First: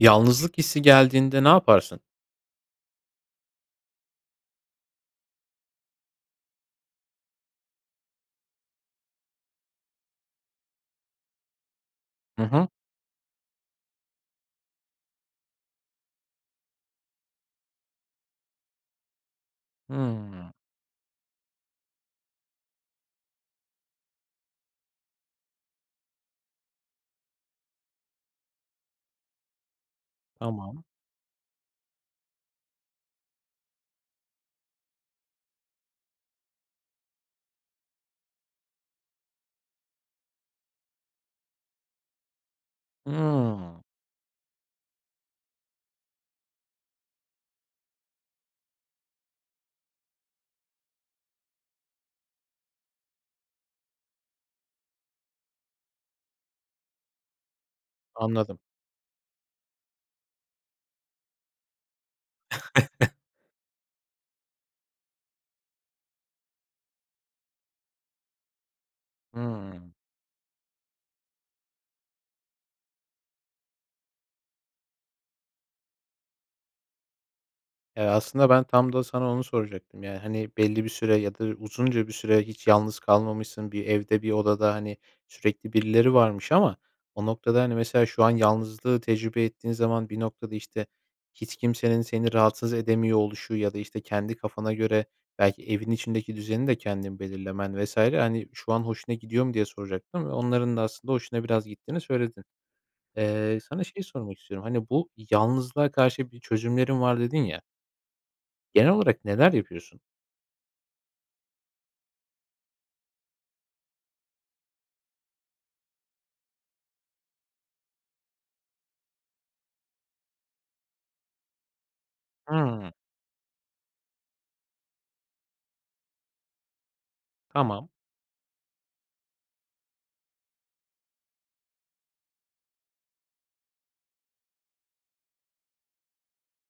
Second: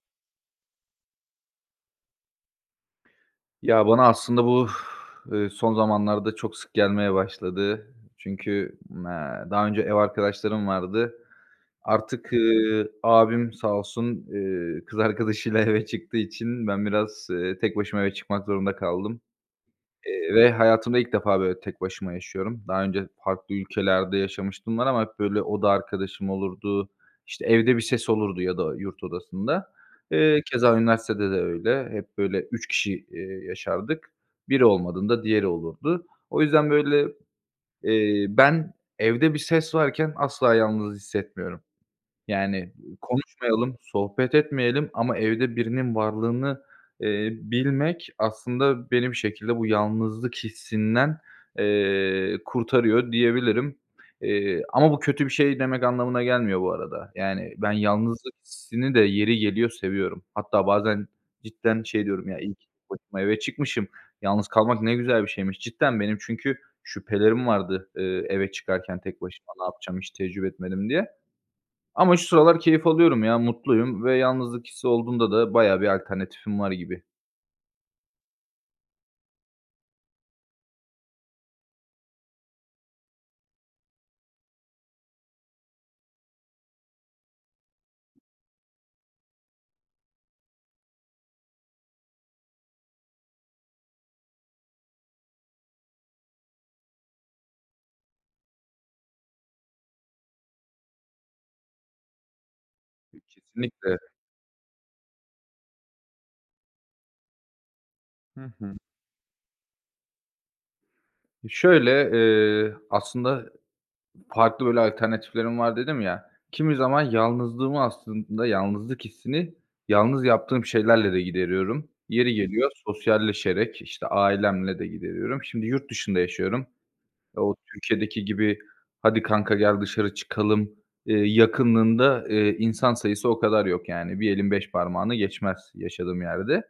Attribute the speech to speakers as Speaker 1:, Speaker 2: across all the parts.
Speaker 1: Yalnızlık hissi geldiğinde ne yaparsın?
Speaker 2: Ya, bana aslında bu, eee, son zamanlarda çok sık gelmeye başladı, çünkü, eee, daha önce ev arkadaşlarım vardı. Artık,
Speaker 1: Hı hı.
Speaker 2: ııı, abim sağ olsun, eee, kız arkadaşıyla eve çıktığı için ben biraz, eee, tek başıma eve çıkmak zorunda kaldım, eee, ve
Speaker 1: Hıı.
Speaker 2: hayatımda ilk defa böyle tek başıma yaşıyorum. Daha önce farklı ülkelerde yaşamışlığım var ama hep, böyle, oda arkadaşım olurdu, işte, evde bir ses olurdu ya da yurt odasında. Eee, keza
Speaker 1: Tamam.
Speaker 2: üniversitede de öyle. Hep böyle 3 kişi eee, yaşardık. Biri olmadığında diğeri olurdu. O yüzden, böyle, eee, ben evde bir ses varken asla yalnız hissetmiyorum. Yani, konuşmayalım,
Speaker 1: Hıı.
Speaker 2: sohbet etmeyelim ama evde birinin varlığını, eee, bilmek aslında beni bir şekilde bu yalnızlık hissinden, eee, kurtarıyor diyebilirim. Eee, ama bu kötü bir şey demek anlamına gelmiyor bu arada. Yani, ben yalnızlık
Speaker 1: Anladım.
Speaker 2: hissini de yeri geliyor seviyorum. Hatta bazen cidden şey diyorum: "Ya, iyi ki tek başıma eve çıkmışım. Yalnız kalmak ne güzel bir şeymiş." Cidden benim çünkü şüphelerim vardı, ııı, eve çıkarken tek başıma. Ne
Speaker 1: Hıı.
Speaker 2: yapacağım hiç tecrübe etmedim diye. Ama şu sıralar keyif alıyorum ya, mutluyum ve yalnızlık hissi olduğunda da bayağı bir alternatifim var gibi.
Speaker 1: Eee, aslında ben tam da sana onu soracaktım. Ya, hani, belli bir süre ya da uzunca bir süre hiç yalnız kalmamışsın. Bir evde bir odada, hani, sürekli birileri varmış. Ama o noktada, hani, mesela şu an yalnızlığı tecrübe ettiğin zaman bir noktada, işte, hiç kimsenin seni rahatsız edemiyor oluşu ya da, işte, kendi kafana göre belki evin içindeki düzeni de kendin belirlemen vs. hani, şu an hoşuna gidiyor mu diye soracaktım ve onların da aslında hoşuna biraz gittiğini söyledin.
Speaker 2: E,
Speaker 1: Eee, sana
Speaker 2: kesinlikle!
Speaker 1: şeyi sormak istiyorum, hani, bu yalnızlığa karşı bir çözümlerim var dedin ya.
Speaker 2: Hı hı.
Speaker 1: Genel olarak neler yapıyorsun?
Speaker 2: E, şöyle, eee, aslında farklı, böyle, alternatiflerim var dedim ya. Kimi zaman yalnızlığımı aslında, yalnızlık hissini yalnız yaptığım şeylerle de gideriyorum. Yeri geliyor
Speaker 1: Hımm.
Speaker 2: sosyalleşerek, işte, ailemle de gideriyorum. Şimdi yurt dışında yaşıyorum. Ooo,
Speaker 1: Tamam.
Speaker 2: Türkiye'deki gibi hadi kanka gel dışarı çıkalım, eee, yakınlığında, eee, insan sayısı o kadar yok, yani. Bir elin 5 parmağını geçmez yaşadığım yerde.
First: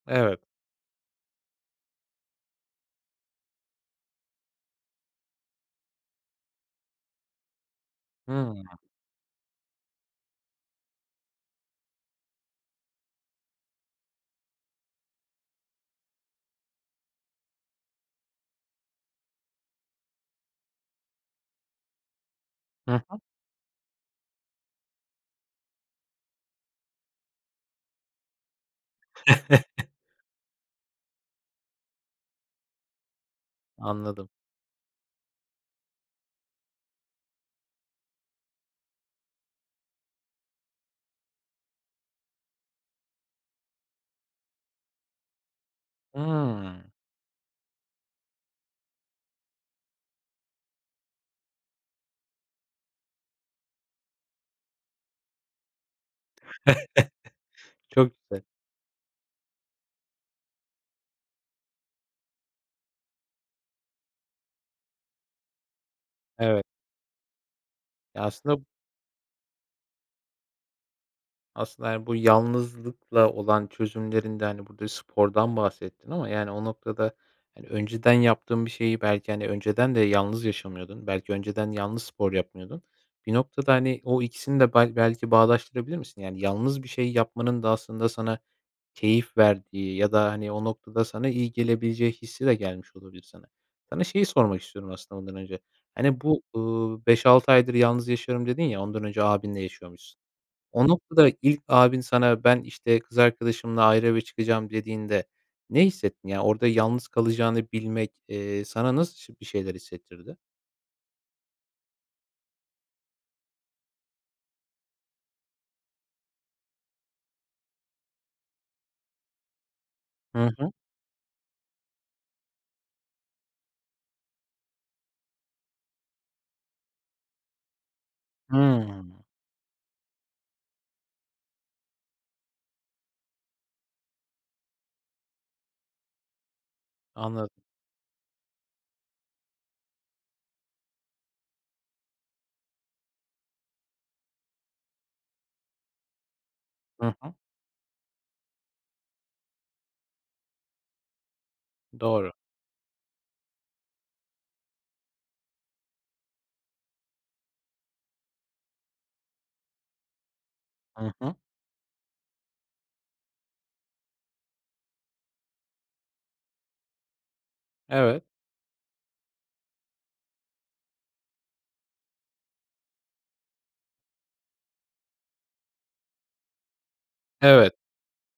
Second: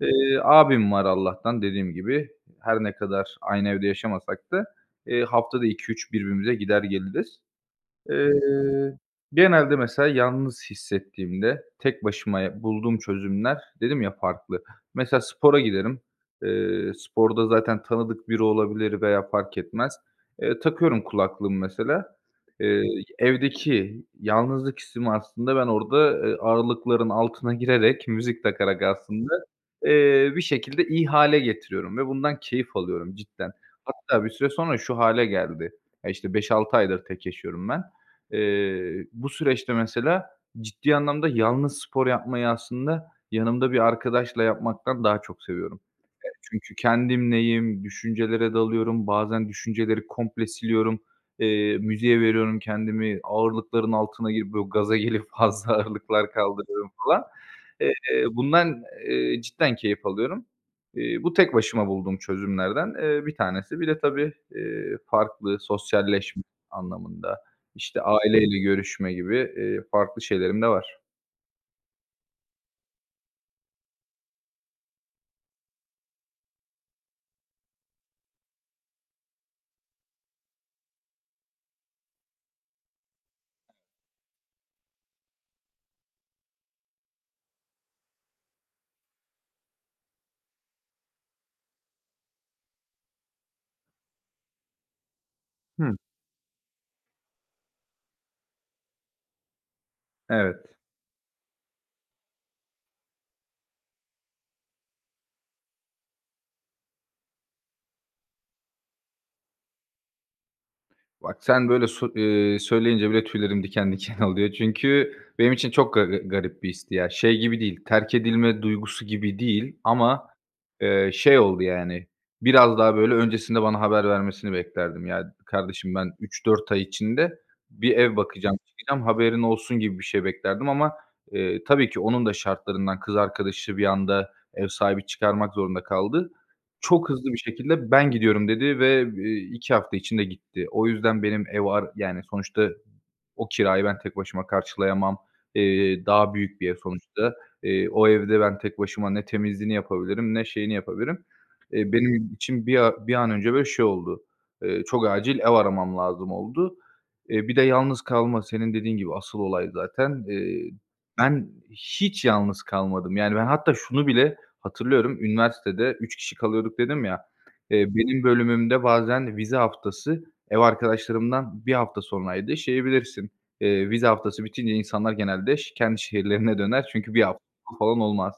Speaker 2: Eee,
Speaker 1: Evet.
Speaker 2: abim var Allah'tan dediğim gibi. Her ne kadar aynı evde yaşamasak da, eee, haftada 2-3 birbirimize gider geliriz. Eee,
Speaker 1: Hımm.
Speaker 2: genelde mesela yalnız hissettiğimde tek başıma ya bulduğum çözümler, dedim ya farklı. Mesela spora giderim. Eee, sporda zaten tanıdık biri olabilir veya fark etmez. Eee, takıyorum kulaklığımı mesela. Eee,
Speaker 1: Hı
Speaker 2: y
Speaker 1: hı.
Speaker 2: evdeki yalnızlık hissimi aslında ben orada, eee, ağırlıkların altına girerek, müzik takarak aslında, eee, bir şekilde iyi hâle getiriyorum ve bundan keyif alıyorum cidden. Hatta
Speaker 1: Anladım.
Speaker 2: bir süre sonra şu hâle geldi. Ya, işte, 5-6 aydır tek yaşıyorum ben. Eee, bu süreçte mesela ciddi anlamda yalnız spor yapmayı aslında yanımda bir arkadaşla yapmaktan daha çok seviyorum. E çünkü
Speaker 1: Imm.
Speaker 2: kendimleyim. Düşüncelere dalıyorum, bazen düşünceleri komple siliyorum. Eee, müziğe veriyorum kendimi, ağırlıkların altına girip, böyle, gaza gelip fazla ağırlıklar kaldırıyorum falan.
Speaker 1: Çok
Speaker 2: Eee,
Speaker 1: güzel.
Speaker 2: bundan, eee, cidden keyif alıyorum. Eee, bu tek başıma bulduğum çözümlerden, eee, bir tanesi. Bir de tabii, eee, farklı sosyalleşme
Speaker 1: Evet.
Speaker 2: anlamında, işte,
Speaker 1: Ya aslında
Speaker 2: aileyle
Speaker 1: b
Speaker 2: görüşme gibi, eee, farklı şeylerim de var.
Speaker 1: Aslında, yani, bu yalnızlıkla olan çözümlerinde, hani, burada spordan bahsettin ama, yani, o noktada, hani, önceden yaptığın bir şeyi belki, hani, önceden de yalnız yaşamıyordun. Belki önceden yalnız spor yapmıyordun. Bir noktada, hani, o ikisini de bel belki bağdaştırabilir misin? Yani, yalnız bir şey yapmanın da aslında sana keyif verdiği ya da, hani, o noktada sana iyi gelebileceği hissi de gelmiş olabilir sana. Sana şeyi sormak istiyorum aslında ondan önce,
Speaker 2: Hıh.
Speaker 1: hani bu, ııı, 5-6 aydır yalnız yaşıyorum dedin ya, ondan önce abinle yaşıyormuşsun.
Speaker 2: Evet.
Speaker 1: O noktada ilk abin sana ben, işte, kız arkadaşımla ayrı eve çıkacağım dediğinde ne hissettin? Ya orada yalnız kalacağını bilmek, eee, sana nasıl ş bir şeyler hissettirdi?
Speaker 2: Bak sen böyle sö ııı, söyleyince bile tüylerim diken diken oluyor çünkü benim için çok ga garip bir histi ya. Şey gibi değil, terk edilme duygusu gibi değil ama,
Speaker 1: Hı hı.
Speaker 2: eee, şey oldu, yani, biraz daha böyle öncesinde bana haber vermesini beklerdim. "Ya, kardeşim ben, 3-4 ay içinde bir ev bakacağım, çıkacağım
Speaker 1: Hıı.
Speaker 2: haberin olsun." gibi bir şey beklerdim ama, eee, tabii ki onun da şartlarından... kız arkadaşı bir anda ev sahibi çıkarmak zorunda kaldı. Çok hızlı bir
Speaker 1: Anladım.
Speaker 2: şekilde: "Ben gidiyorum." dedi, ve, eee, 2 hafta içinde gitti. O yüzden benim ev ar yani, sonuçta o kirayı ben tek başıma karşılayamam. Eee, daha büyük bir ev
Speaker 1: Hı hı.
Speaker 2: sonuçta. Eee, o evde ben tek başıma ne temizliğini yapabilirim, ne şeyini yapabilirim. Eee benim
Speaker 1: Doğru.
Speaker 2: için bir a bir an önce bir şey oldu. Eee, çok acil ev aramam lazım oldu. Eee, bir de yalnız kalma senin dediğin gibi asıl olay zaten. Eee,
Speaker 1: Hı hı.
Speaker 2: ben hiç yalnız kalmadım, yani, ben hatta şunu bile hatırlıyorum, üniversitede 3 kişi kalıyorduk dedim ya, eee, benim
Speaker 1: Evet.
Speaker 2: bölümümde bazen vize haftası ev arkadaşlarımdan 1 hafta sonraydı şeyi bilirsin, eee, vize haftası bitince insanlar genelde ş kendi şehirlerine döner çünkü 1 hafta
Speaker 1: Evet.
Speaker 2: [unintelligible] falan olmaz.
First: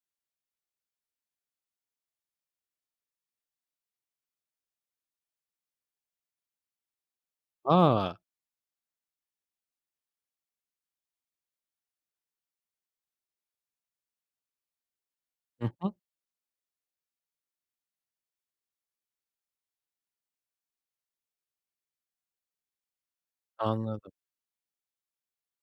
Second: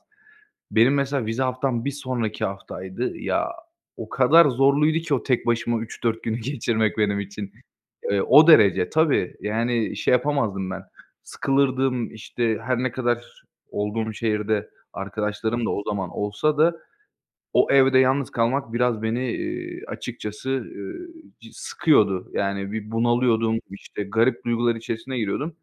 Speaker 2: Benim mesela vize haftam 1 sonraki haftaydı, ya, o kadar zorluydu ki o tek başıma 3-4 günü geçirmek benim için.
Speaker 1: A!
Speaker 2: Eee, o derece tabii, yani, şey, yapamazdım ben sıkılırdım, işte, her ne kadar olduğum şehirde arkadaşlarım da
Speaker 1: Hı
Speaker 2: o
Speaker 1: hı.
Speaker 2: zaman olsa da, o evde yalnız kalmak biraz beni, eee, açıkçası, ııı, sıkıyordu. Yani, bir bunalıyordum, işte,
Speaker 1: Anladım.
Speaker 2: garip duygular içerisine giriyordum.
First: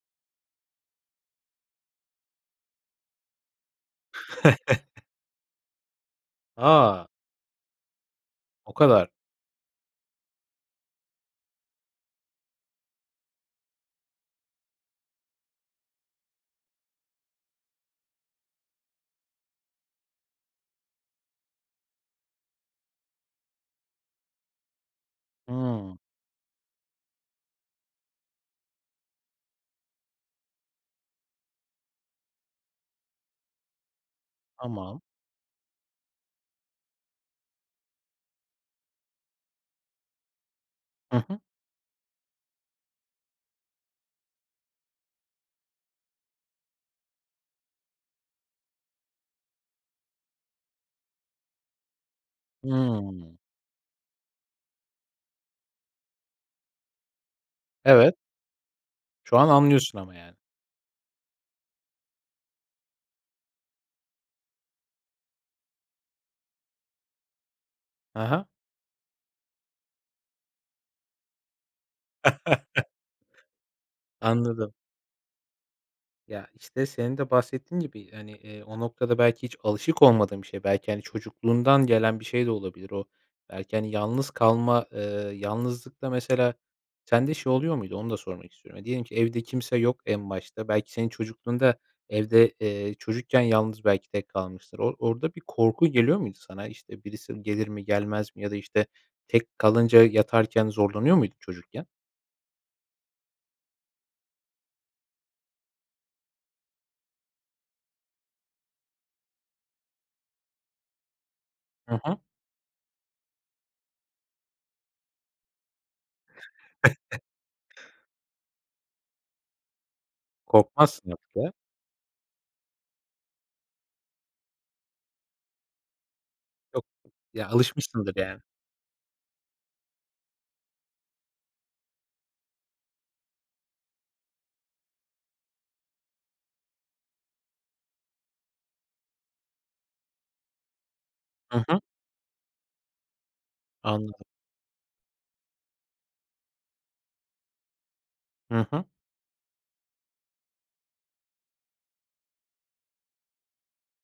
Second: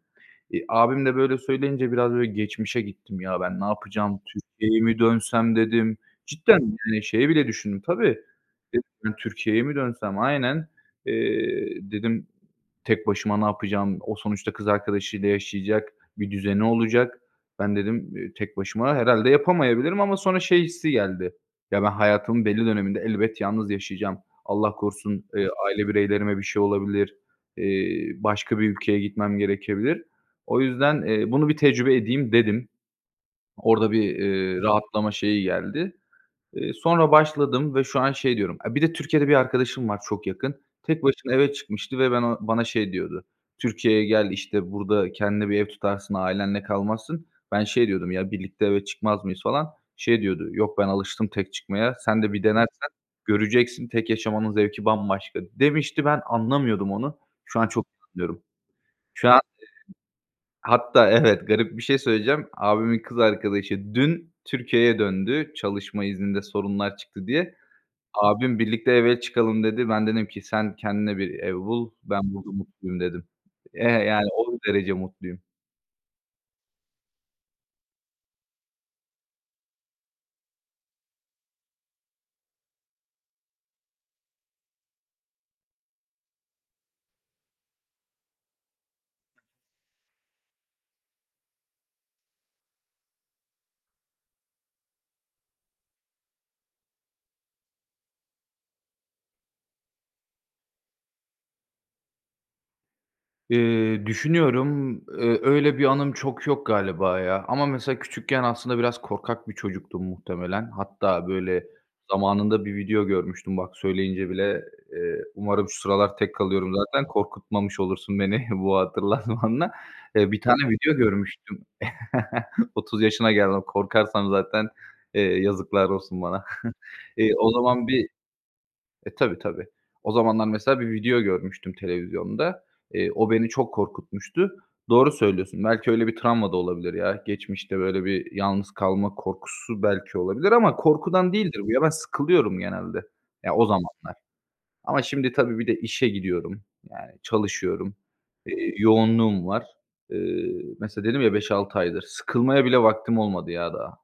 Speaker 2: Eee, abim de böyle söyleyince biraz böyle geçmişe gittim: "Ya, ben ne yapacağım, Türkiye'ye mi dönsem?" dedim. Cidden, yani,
Speaker 1: A!
Speaker 2: şeyi bile düşündüm tabii.
Speaker 1: O
Speaker 2: Dedim:"
Speaker 1: kadar.
Speaker 2: [unintelligible] Türkiye'ye mi dönsem?" Aynen. Eee, dedim tek başıma ne yapacağım? O sonuçta kız arkadaşıyla yaşayacak, bir düzeni olacak. "Ben" dedim, eee, "Tek başıma herhâlde yapamayabilirim." ama sonra şey hissi geldi. Ya, ben hayatımın belli döneminde elbet yalnız yaşayacağım. Allah korusun, eee, aile
Speaker 1: Hıı.
Speaker 2: bireylerime bir şey olabilir, eee, başka bir ülkeye gitmem gerekebilir. O yüzden, eee, bunu bir tecrübe edeyim dedim. Orada bir eee,
Speaker 1: Tamam.
Speaker 2: rahatlama şeyi geldi. Eee, sonra başladım ve şu an şey diyorum e, bir de Türkiye'de bir arkadaşım var çok yakın. Tek
Speaker 1: Hı
Speaker 2: başına
Speaker 1: hı.
Speaker 2: eve çıkmıştı ve ben o bana şey diyordu: "Türkiye'ye gel." işte, "Burada kendine bir ev tutarsın, ailenle kalmazsın." Ben şey diyordum: "Ya, birlikte eve çıkmaz mıyız" falan. Şey diyordu: "Yok ben alıştım tek çıkmaya, sen de bir denersen
Speaker 1: Hıı.
Speaker 2: göreceksin tek yaşamanın zevki bambaşka" demişti, ben anlamıyordum onu. Şu an çok.
Speaker 1: Evet.
Speaker 2: [unintelligible] Şu an
Speaker 1: Şu
Speaker 2: eee,
Speaker 1: an anlıyorsun ama, yani.
Speaker 2: hatta evet garip bir şey söyleyeceğim. Abimin kız arkadaşı dün Türkiye'ye döndü, çalışma izninde sorunlar çıktı diye.
Speaker 1: Hı hı.
Speaker 2: Abim: "Birlikte eve çıkalım." dedi. Ben dedim ki: "Sen kendine bir ev bul, ben burada mutluyum." dedim. Eee, yani, o
Speaker 1: Anladım.
Speaker 2: derece mutluyum.
Speaker 1: Ya, işte, senin de bahsettiğin gibi, hani, eee, o noktada belki hiç alışık olmadığın bir şey. Belki, hani, çocukluğundan gelen bir şey de olabilir o. Belki, hani, yalnız kalma, eee, yalnızlıkta mesela sende şey oluyor muydu, onu da sormak istiyorum. Diyelim ki, evde kimse yok en başta. Belki, senin çocukluğunda evde, eee, çocukken yalnız belki tek kalmıştır. O orada bir korku geliyor muydu sana? İşte, birisi gelir mi gelmez mi ya da, işte, tek kalınca yatarken zorlanıyor muydun çocukken?
Speaker 2: Eee, düşünüyorum, ııı, öyle bir anım çok yok galiba ya ama mesela küçükken aslında biraz korkak bir çocuktum muhtemelen. Hatta, böyle,
Speaker 1: Hı hı.
Speaker 2: zamanında bir video görmüştüm bak söyleyince bile, eee, umarım şu sıralar tek kalıyorum zaten, korkutmamış olursun beni bu hatırlatmanla. Eee, 1 tane video
Speaker 1: Korkmazsın artık ya.
Speaker 2: görmüştüm. 30 yaşına geldim. Korkarsam zaten, eee, yazıklar olsun bana.
Speaker 1: Yok,
Speaker 2: Eee,
Speaker 1: ya,
Speaker 2: o zaman bir
Speaker 1: alışmışsındır yani.
Speaker 2: E tabii tabii. O zamanlar mesela bir video görmüştüm televizyonda. Eee, o beni çok korkutmuştu. Doğru söylüyorsun. Belki, öyle bir travma da olabilir ya. Geçmişte böyle bir yalnız kalma korkusu belki olabilir ama korkudan değildir
Speaker 1: Hı
Speaker 2: bu
Speaker 1: hı.
Speaker 2: ya. Ben sıkılıyorum genelde, ya o zamanlar.
Speaker 1: Anladım.
Speaker 2: Ama şimdi tabii bir de işe gidiyorum, yani, çalışıyorum,
Speaker 1: Hı
Speaker 2: eee,
Speaker 1: hı.
Speaker 2: yoğunluğum var. Iıı mesela dedim ya, 5-6 aydır. Sıkılmaya bile vaktim olmadı ya daha.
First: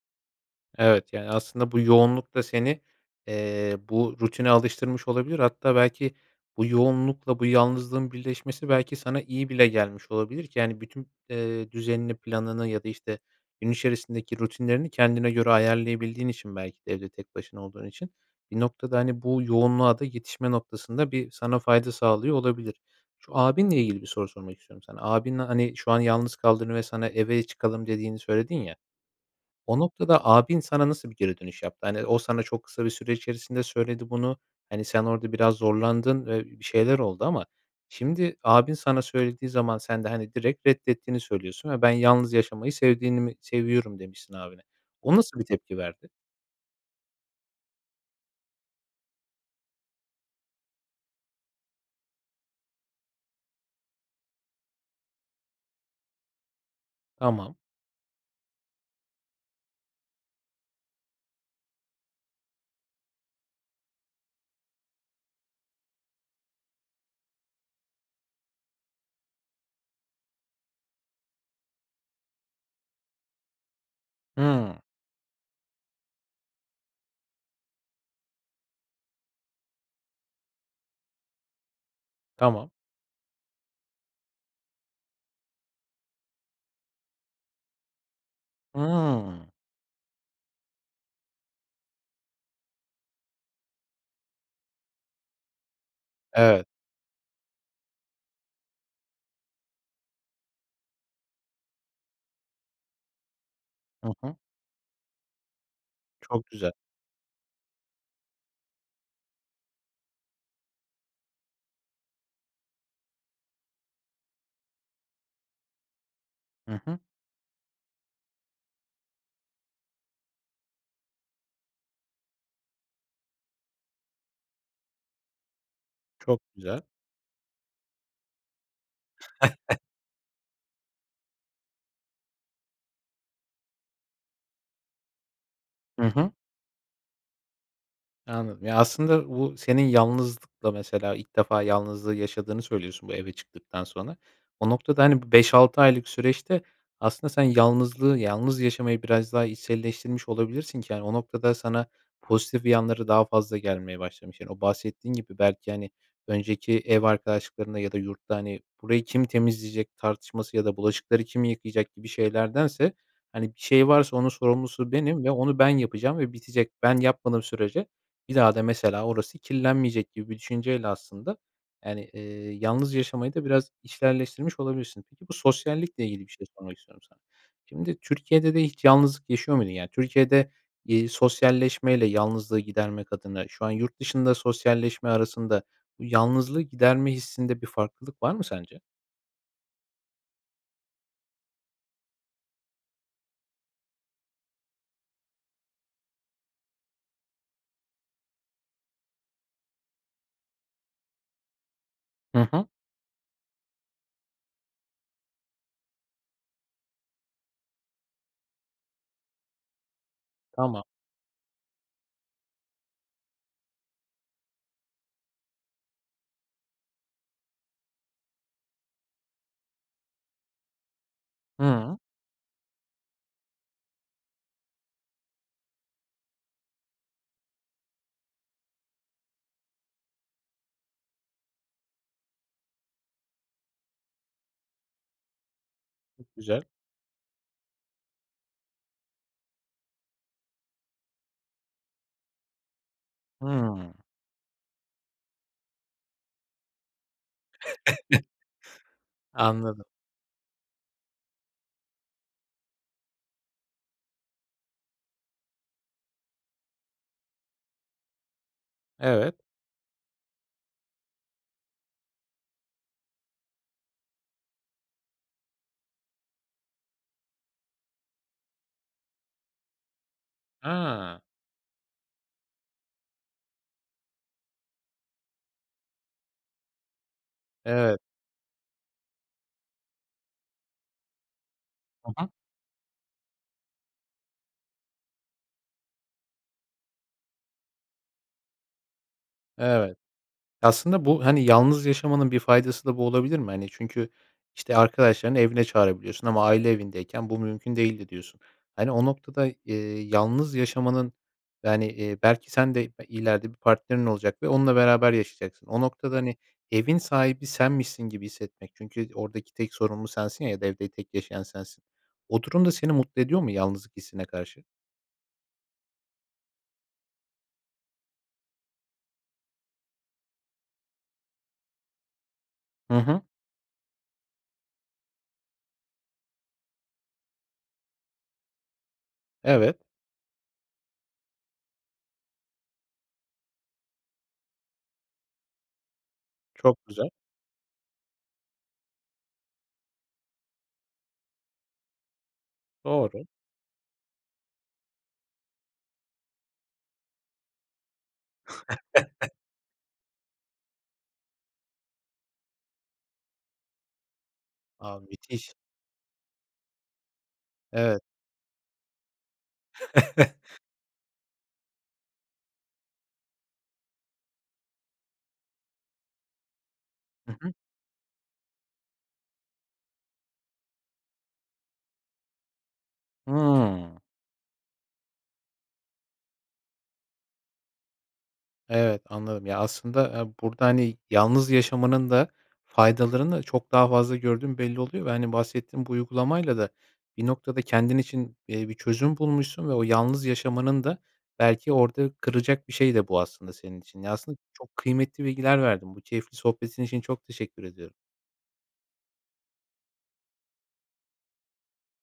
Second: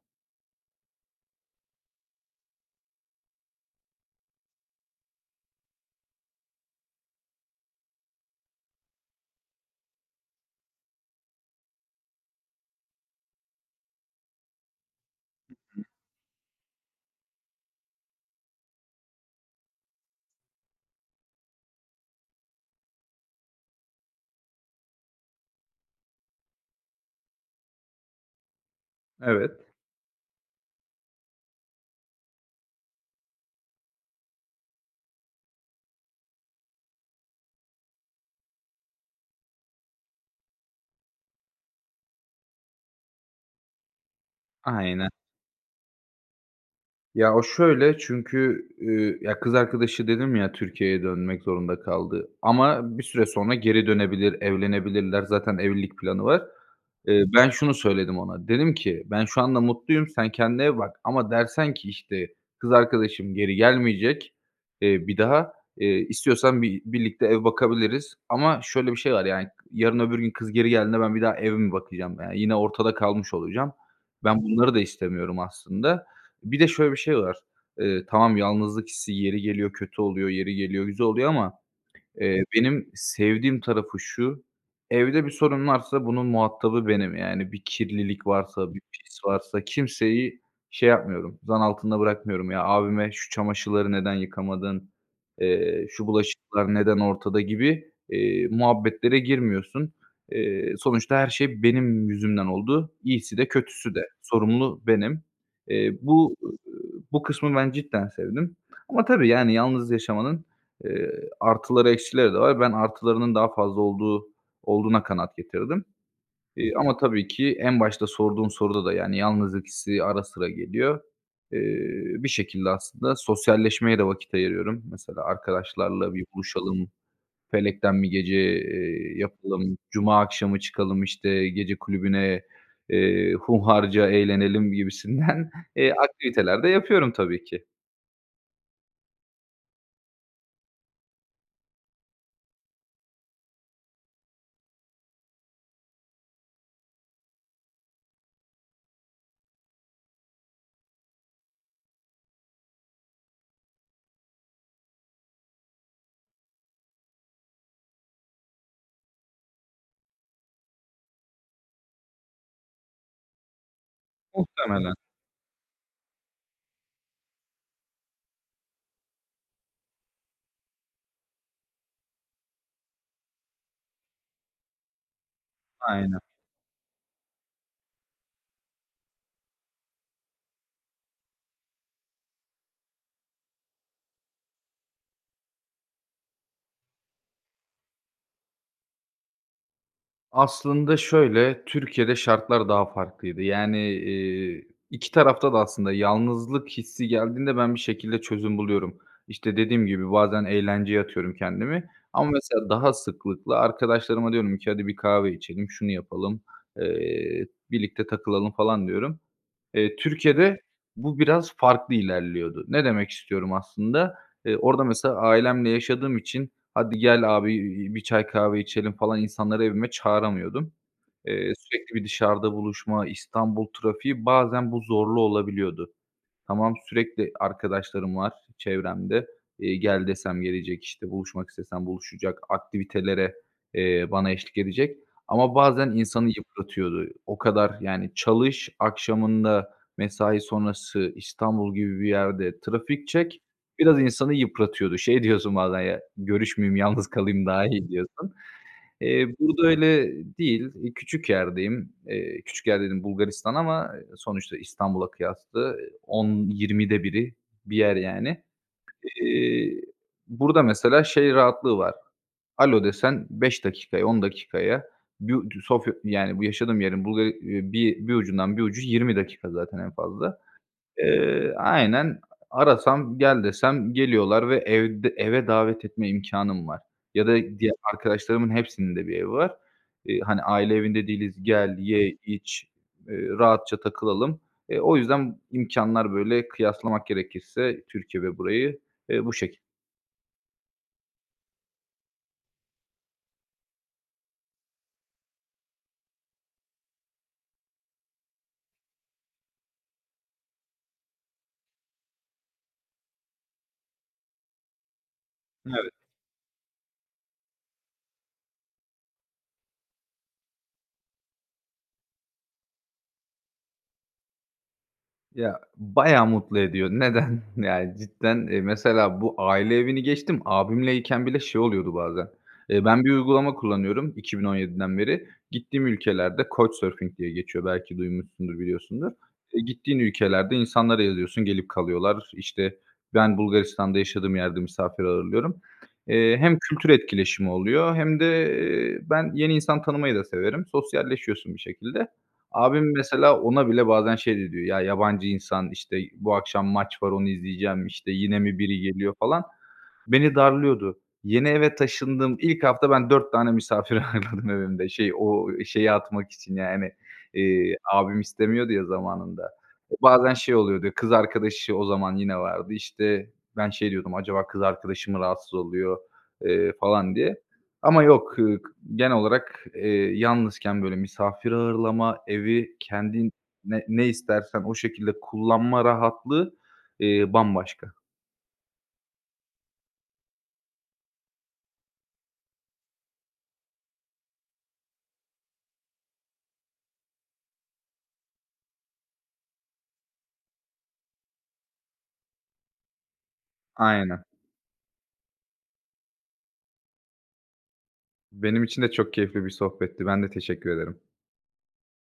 Speaker 1: Evet. Yani aslında bu yoğunluk da seni, eee, bu rutine alıştırmış olabilir. Hatta belki bu yoğunlukla bu yalnızlığın birleşmesi belki sana iyi bile gelmiş olabilir ki, hani, bütün, eee, düzenini, planını ya da, işte, gün içerisindeki rutinlerini kendine göre
Speaker 2: Hı hı.
Speaker 1: ayarlayabildiğin için belki de evde tek başına olduğun için. Bir noktada, hani, bu yoğunluğa da yetişme noktasında bir sana fayda sağlıyor olabilir. Şu abinle ilgili bir soru sormak istiyorum sana. Abinle, hani, şu an yalnız kaldığını ve sana, "Eve çıkalım." dediğini söyledin ya,
Speaker 2: Evet.
Speaker 1: o noktada abin sana nasıl bir geri dönüş yaptı? Hani, o sana çok kısa bir süre içerisinde söyledi bunu. Hani, sen orada biraz zorlandın, eee, bir şeyler oldu ama şimdi, abin sana söylediği zaman sen de, hani, direkt reddettiğini söylüyorsun ve ben yalnız yaşamayı sevdiğini mi seviyorum demişsin abine.
Speaker 2: Aynen.
Speaker 1: O nasıl bir tepki verdi?
Speaker 2: Ya, o şöyle çünkü, üüü, ya, kız arkadaşı dedim ya, Türkiye'ye dönmek zorunda kaldı. Ama bir süre sonra geri dönebilir, evlenebilirler. Zaten evlilik planı var. Eee, ben
Speaker 1: Tamam.
Speaker 2: şunu söyledim ona. Dedim ki "Ben şu anda mutluyum. Sen kendine ev bak ama dersen ki, işte, 'Kız arkadaşım geri gelmeyecek, eee, bir daha.' eee, istiyorsan bi birlikte ev bakabiliriz." ama şöyle bir şey var, yani, yarın öbür gün kız geri geldiğinde ben bir daha ev mi bakacağım, yani. Yine ortada kalmış olacağım. Ben bunları
Speaker 1: Hıı.
Speaker 2: da istemiyorum aslında. Bir de şöyle bir de şey var. Iıı, tamam yalnızlık hissi yeri geliyor kötü oluyor, yeri geliyor güzel oluyor ama, eee,
Speaker 1: Tamam.
Speaker 2: benim sevdiğim tarafı şu; evde bir sorun varsa bunun muhatabı benim. Yani, bir kirlilik varsa, bir pis
Speaker 1: Hıı.
Speaker 2: varsa kimseyi şey yapmıyorum, zan altında bırakmıyorum. Ya, abime, "Şu çamaşırları neden yıkamadın, eee, şu
Speaker 1: Evet.
Speaker 2: bulaşıklar neden ortada?" gibi, eee, muhabbetlere girmiyorsun. Eee, sonuçta her şey benim yüzümden oldu. İyisi de kötüsü de.
Speaker 1: Hı hı.
Speaker 2: Sorumlu benim. Eee, bu
Speaker 1: Çok
Speaker 2: eee,
Speaker 1: güzel.
Speaker 2: bu kısmı ben cidden sevdim. Ama tabii, yani, yalnız yaşamanın, eee, artıları, eksileri de var. Ben artılarının daha fazla olduğu olduğuna kanaat getirdim. Eee,
Speaker 1: Hı
Speaker 2: ama
Speaker 1: hı.
Speaker 2: tabii ki en başta sorduğun soruda da, yani, yalnızlık hissi ara sıra geliyor. Eee, bir şekilde aslında sosyalleşmeye de vakit ayırıyorum. Mesela, "Arkadaşlarla bir
Speaker 1: Çok güzel.
Speaker 2: buluşalım, felekten bir gece, eee, yapalım. Cuma akşamı çıkalım, işte, gece kulübüne, eee, hunharca eğlenelim." gibisinden, eee,
Speaker 1: Hı hı.
Speaker 2: aktiviteler de yapıyorum tabii ki.
Speaker 1: Anladım. Ya aslında bu senin yalnızlıkla mesela ilk defa yalnızlığı yaşadığını söylüyorsun bu eve çıktıktan sonra. O noktada, hani, bu 5-6 aylık süreçte aslında sen yalnızlığı, yalnız yaşamayı biraz daha içselleştirmiş olabilirsin ki, yani, o noktada, sana pozitif yanları daha fazla gelmeye başlamış. Yani, o bahsettiğin gibi belki, hani, önceki ev arkadaşlıklarında ya da yurtta, hani, burayı kim temizleyecek tartışması ya da bulaşıkları kim yıkayacak gibi şeylerdense, hani, bir şey varsa onun sorumlusu
Speaker 2: Muhtemelen.
Speaker 1: benim ve onu ben yapacağım ve bitecek. Ben yapmadığım sürece bir daha da mesela orası kirlenmeyecek gibi bir düşünceyle aslında, yani, eee, yalnız yaşamayı da biraz içselleştirmiş olabilirsin. Peki bu sosyallikle
Speaker 2: Aynen.
Speaker 1: ilgili bir şey sormak istiyorum sana. Şimdi Türkiye'de de hiç yalnızlık yaşıyor muydun? Yani, Türkiye'de, iii, sosyalleşmeyle yalnızlığı gidermek adına şu an yurt dışında sosyalleşme arasında bu yalnızlığı giderme hissinde bir farklılık var mı sence?
Speaker 2: Aslında şöyle, Türkiye'de şartlar daha farklıydı. Yani, iii, 2 tarafta da aslında yalnızlık hissi geldiğinde ben bir şekilde çözüm buluyorum. İşte, dediğim gibi bazen eğlenceye atıyorum kendimi ama
Speaker 1: Hı hı.
Speaker 2: mesela daha sıklıkla arkadaşlarıma diyorum ki: "Hadi bir kahve içelim, şunu yapalım, eee, birlikte takılalım." falan diyorum. Eee, Türkiye'de
Speaker 1: Tamam.
Speaker 2: bu biraz farklı ilerliyordu. Ne demek istiyorum aslında? Eee, orada mesela ailemle yaşadığım için: "Hadi gel abi, iii, bir çay kahve içelim." falan insanları evime çağıramıyordum. Eee, sürekli
Speaker 1: Hımm.
Speaker 2: bir dışarıda buluşma, İstanbul trafiği, bazen bu zorlu olabiliyordu. Tamam, sürekli arkadaşlarım var çevremde, iii, gel desem gelecek, işte, buluşmak istesem buluşacak, aktivitelere, eee, bana eşlik edecek ama bazen insanı
Speaker 1: Çok güzel.
Speaker 2: yıpratıyordu. O kadar, yani, çalış, akşamında mesai sonrası İstanbul gibi bir yerde trafik çek,
Speaker 1: Hımm.
Speaker 2: biraz insanı yıpratıyordu. Şey diyorsun bazen ya görüşmeyeyim, yalnız kalayım daha iyi diyorsun. Eee, burada
Speaker 1: Anladım.
Speaker 2: öyle değil. Eee, küçük yerdeyim. Eee, küçük yer dediğim Bulgaristan ama, eee, sonuçta İstanbul'a kıyaslı. 10-20'de 1'i bir yer, yani.
Speaker 1: Evet.
Speaker 2: İii, burada mesela şey rahatlığı var, alo desen 5 dakikaya, 10 dakikaya bir u Sofya, yani, bu yaşadığım yerin Bulga bir, eee, bir ucundan bir ucu 20 dakika zaten en fazla.
Speaker 1: A!
Speaker 2: Eee, aaa, aynen arasam, gel desem geliyorlar ve evd eve davet etme imkânım var ya da diğer
Speaker 1: Evet.
Speaker 2: arkadaşlarımın hepsinin de bir evi var. İii, hani, aile evinde değiliz, gel,
Speaker 1: Hı
Speaker 2: ye,
Speaker 1: hı.
Speaker 2: iç, eee, rahatça takılalım. Eee, o yüzden imkânlar böyle kıyaslamak gerekirse Türkiye ve burayı, eee, bu şekil.
Speaker 1: Evet, aslında bu, hani, yalnız yaşamanın bir faydası da bu olabilir mi? Hani, çünkü, işte, arkadaşlarını evine çağırabiliyorsun ama aile evindeyken bu mümkün değildi diyorsun. Hani, o noktada, iii, yalnız yaşamanın, yani, iii, belki sen de, iii, b ileride bir partnerin olacak ve onunla beraber yaşayacaksın. O
Speaker 2: Evet.
Speaker 1: noktada, hani, evin sahibi senmişsin gibi hissetmek, çünkü oradaki tek sorumlu sensin ya ya da evde tek yaşayan sensin. O durum da seni mutlu ediyor mu yalnızlık hissine karşı?
Speaker 2: Ya, bayağı mutlu ediyor. Neden? Yani, cidden, eee, mesela bu aile evini geçtim. Abimle iken bile şey oluyordu bazen. Eee,
Speaker 1: Hı
Speaker 2: ben bir
Speaker 1: hı.
Speaker 2: uygulama kullanıyorum 2017'den beri gittiğim ülkelerde Coachsurfing diye geçiyor, belki duymuşsundur, biliyorsundur.
Speaker 1: Evet.
Speaker 2: Gittiğin ülkelerde insanlara yazıyorsun, gelip kalıyorlar. İşte, ben Bulgaristan'da yaşadığım yerde misafir ağırlıyorum. Eee, hem
Speaker 1: Çok
Speaker 2: kültür
Speaker 1: güzel.
Speaker 2: etkileşimi oluyor hem de ben yeni insan tanımayı da severim, sosyalleşiyorsun bir şekilde. Abim
Speaker 1: Doğru.
Speaker 2: mesela ona bile bazen şey de diyor: "Ya, yabancı insan, işte, bu akşam maç var onu izleyeceğim, işte, yine mi biri geliyor" falan. Beni darlıyordu. Yeni eve taşındım. İlk hafta ben 4 tane misafir ağırladım evimde.
Speaker 1: A!
Speaker 2: Şey o
Speaker 1: Müthiş.
Speaker 2: şeyi atmak için yani, eee,
Speaker 1: Evet.
Speaker 2: abim istemiyordu ya zamanında. Bazen şey oluyordu kız arkadaşı o zaman yine vardı. İşte, ben şey diyordum, acaba kız arkadaşı mı rahatsız oluyor, eee, falan
Speaker 1: Hı
Speaker 2: diye.
Speaker 1: hı.
Speaker 2: Ama yok, ııı, genel olarak, eee, yalnızken böyle misafir ağırlama, evi, kendin ne
Speaker 1: Hıı.
Speaker 2: ne istersen o şekilde kullanma rahatlığı, eee, bambaşka.
Speaker 1: Evet anladım ya, aslında aaa, burada, hani, yalnız yaşamanın da faydalarını çok daha fazla gördüğün belli oluyor ve, hani, bahsettiğin bu uygulamayla da bir noktada kendin için, eee, bir çözüm bulmuşsun ve o yalnız yaşamanın da belki orada kıracak bir şey de bu aslında senin için. Ya,
Speaker 2: Aynen.
Speaker 1: aslında çok kıymetli bilgiler verdin. Bu keyifli sohbetin için çok teşekkür ediyorum.
Speaker 2: Benim için de çok keyifli bir sohbetti, ben de teşekkür ederim.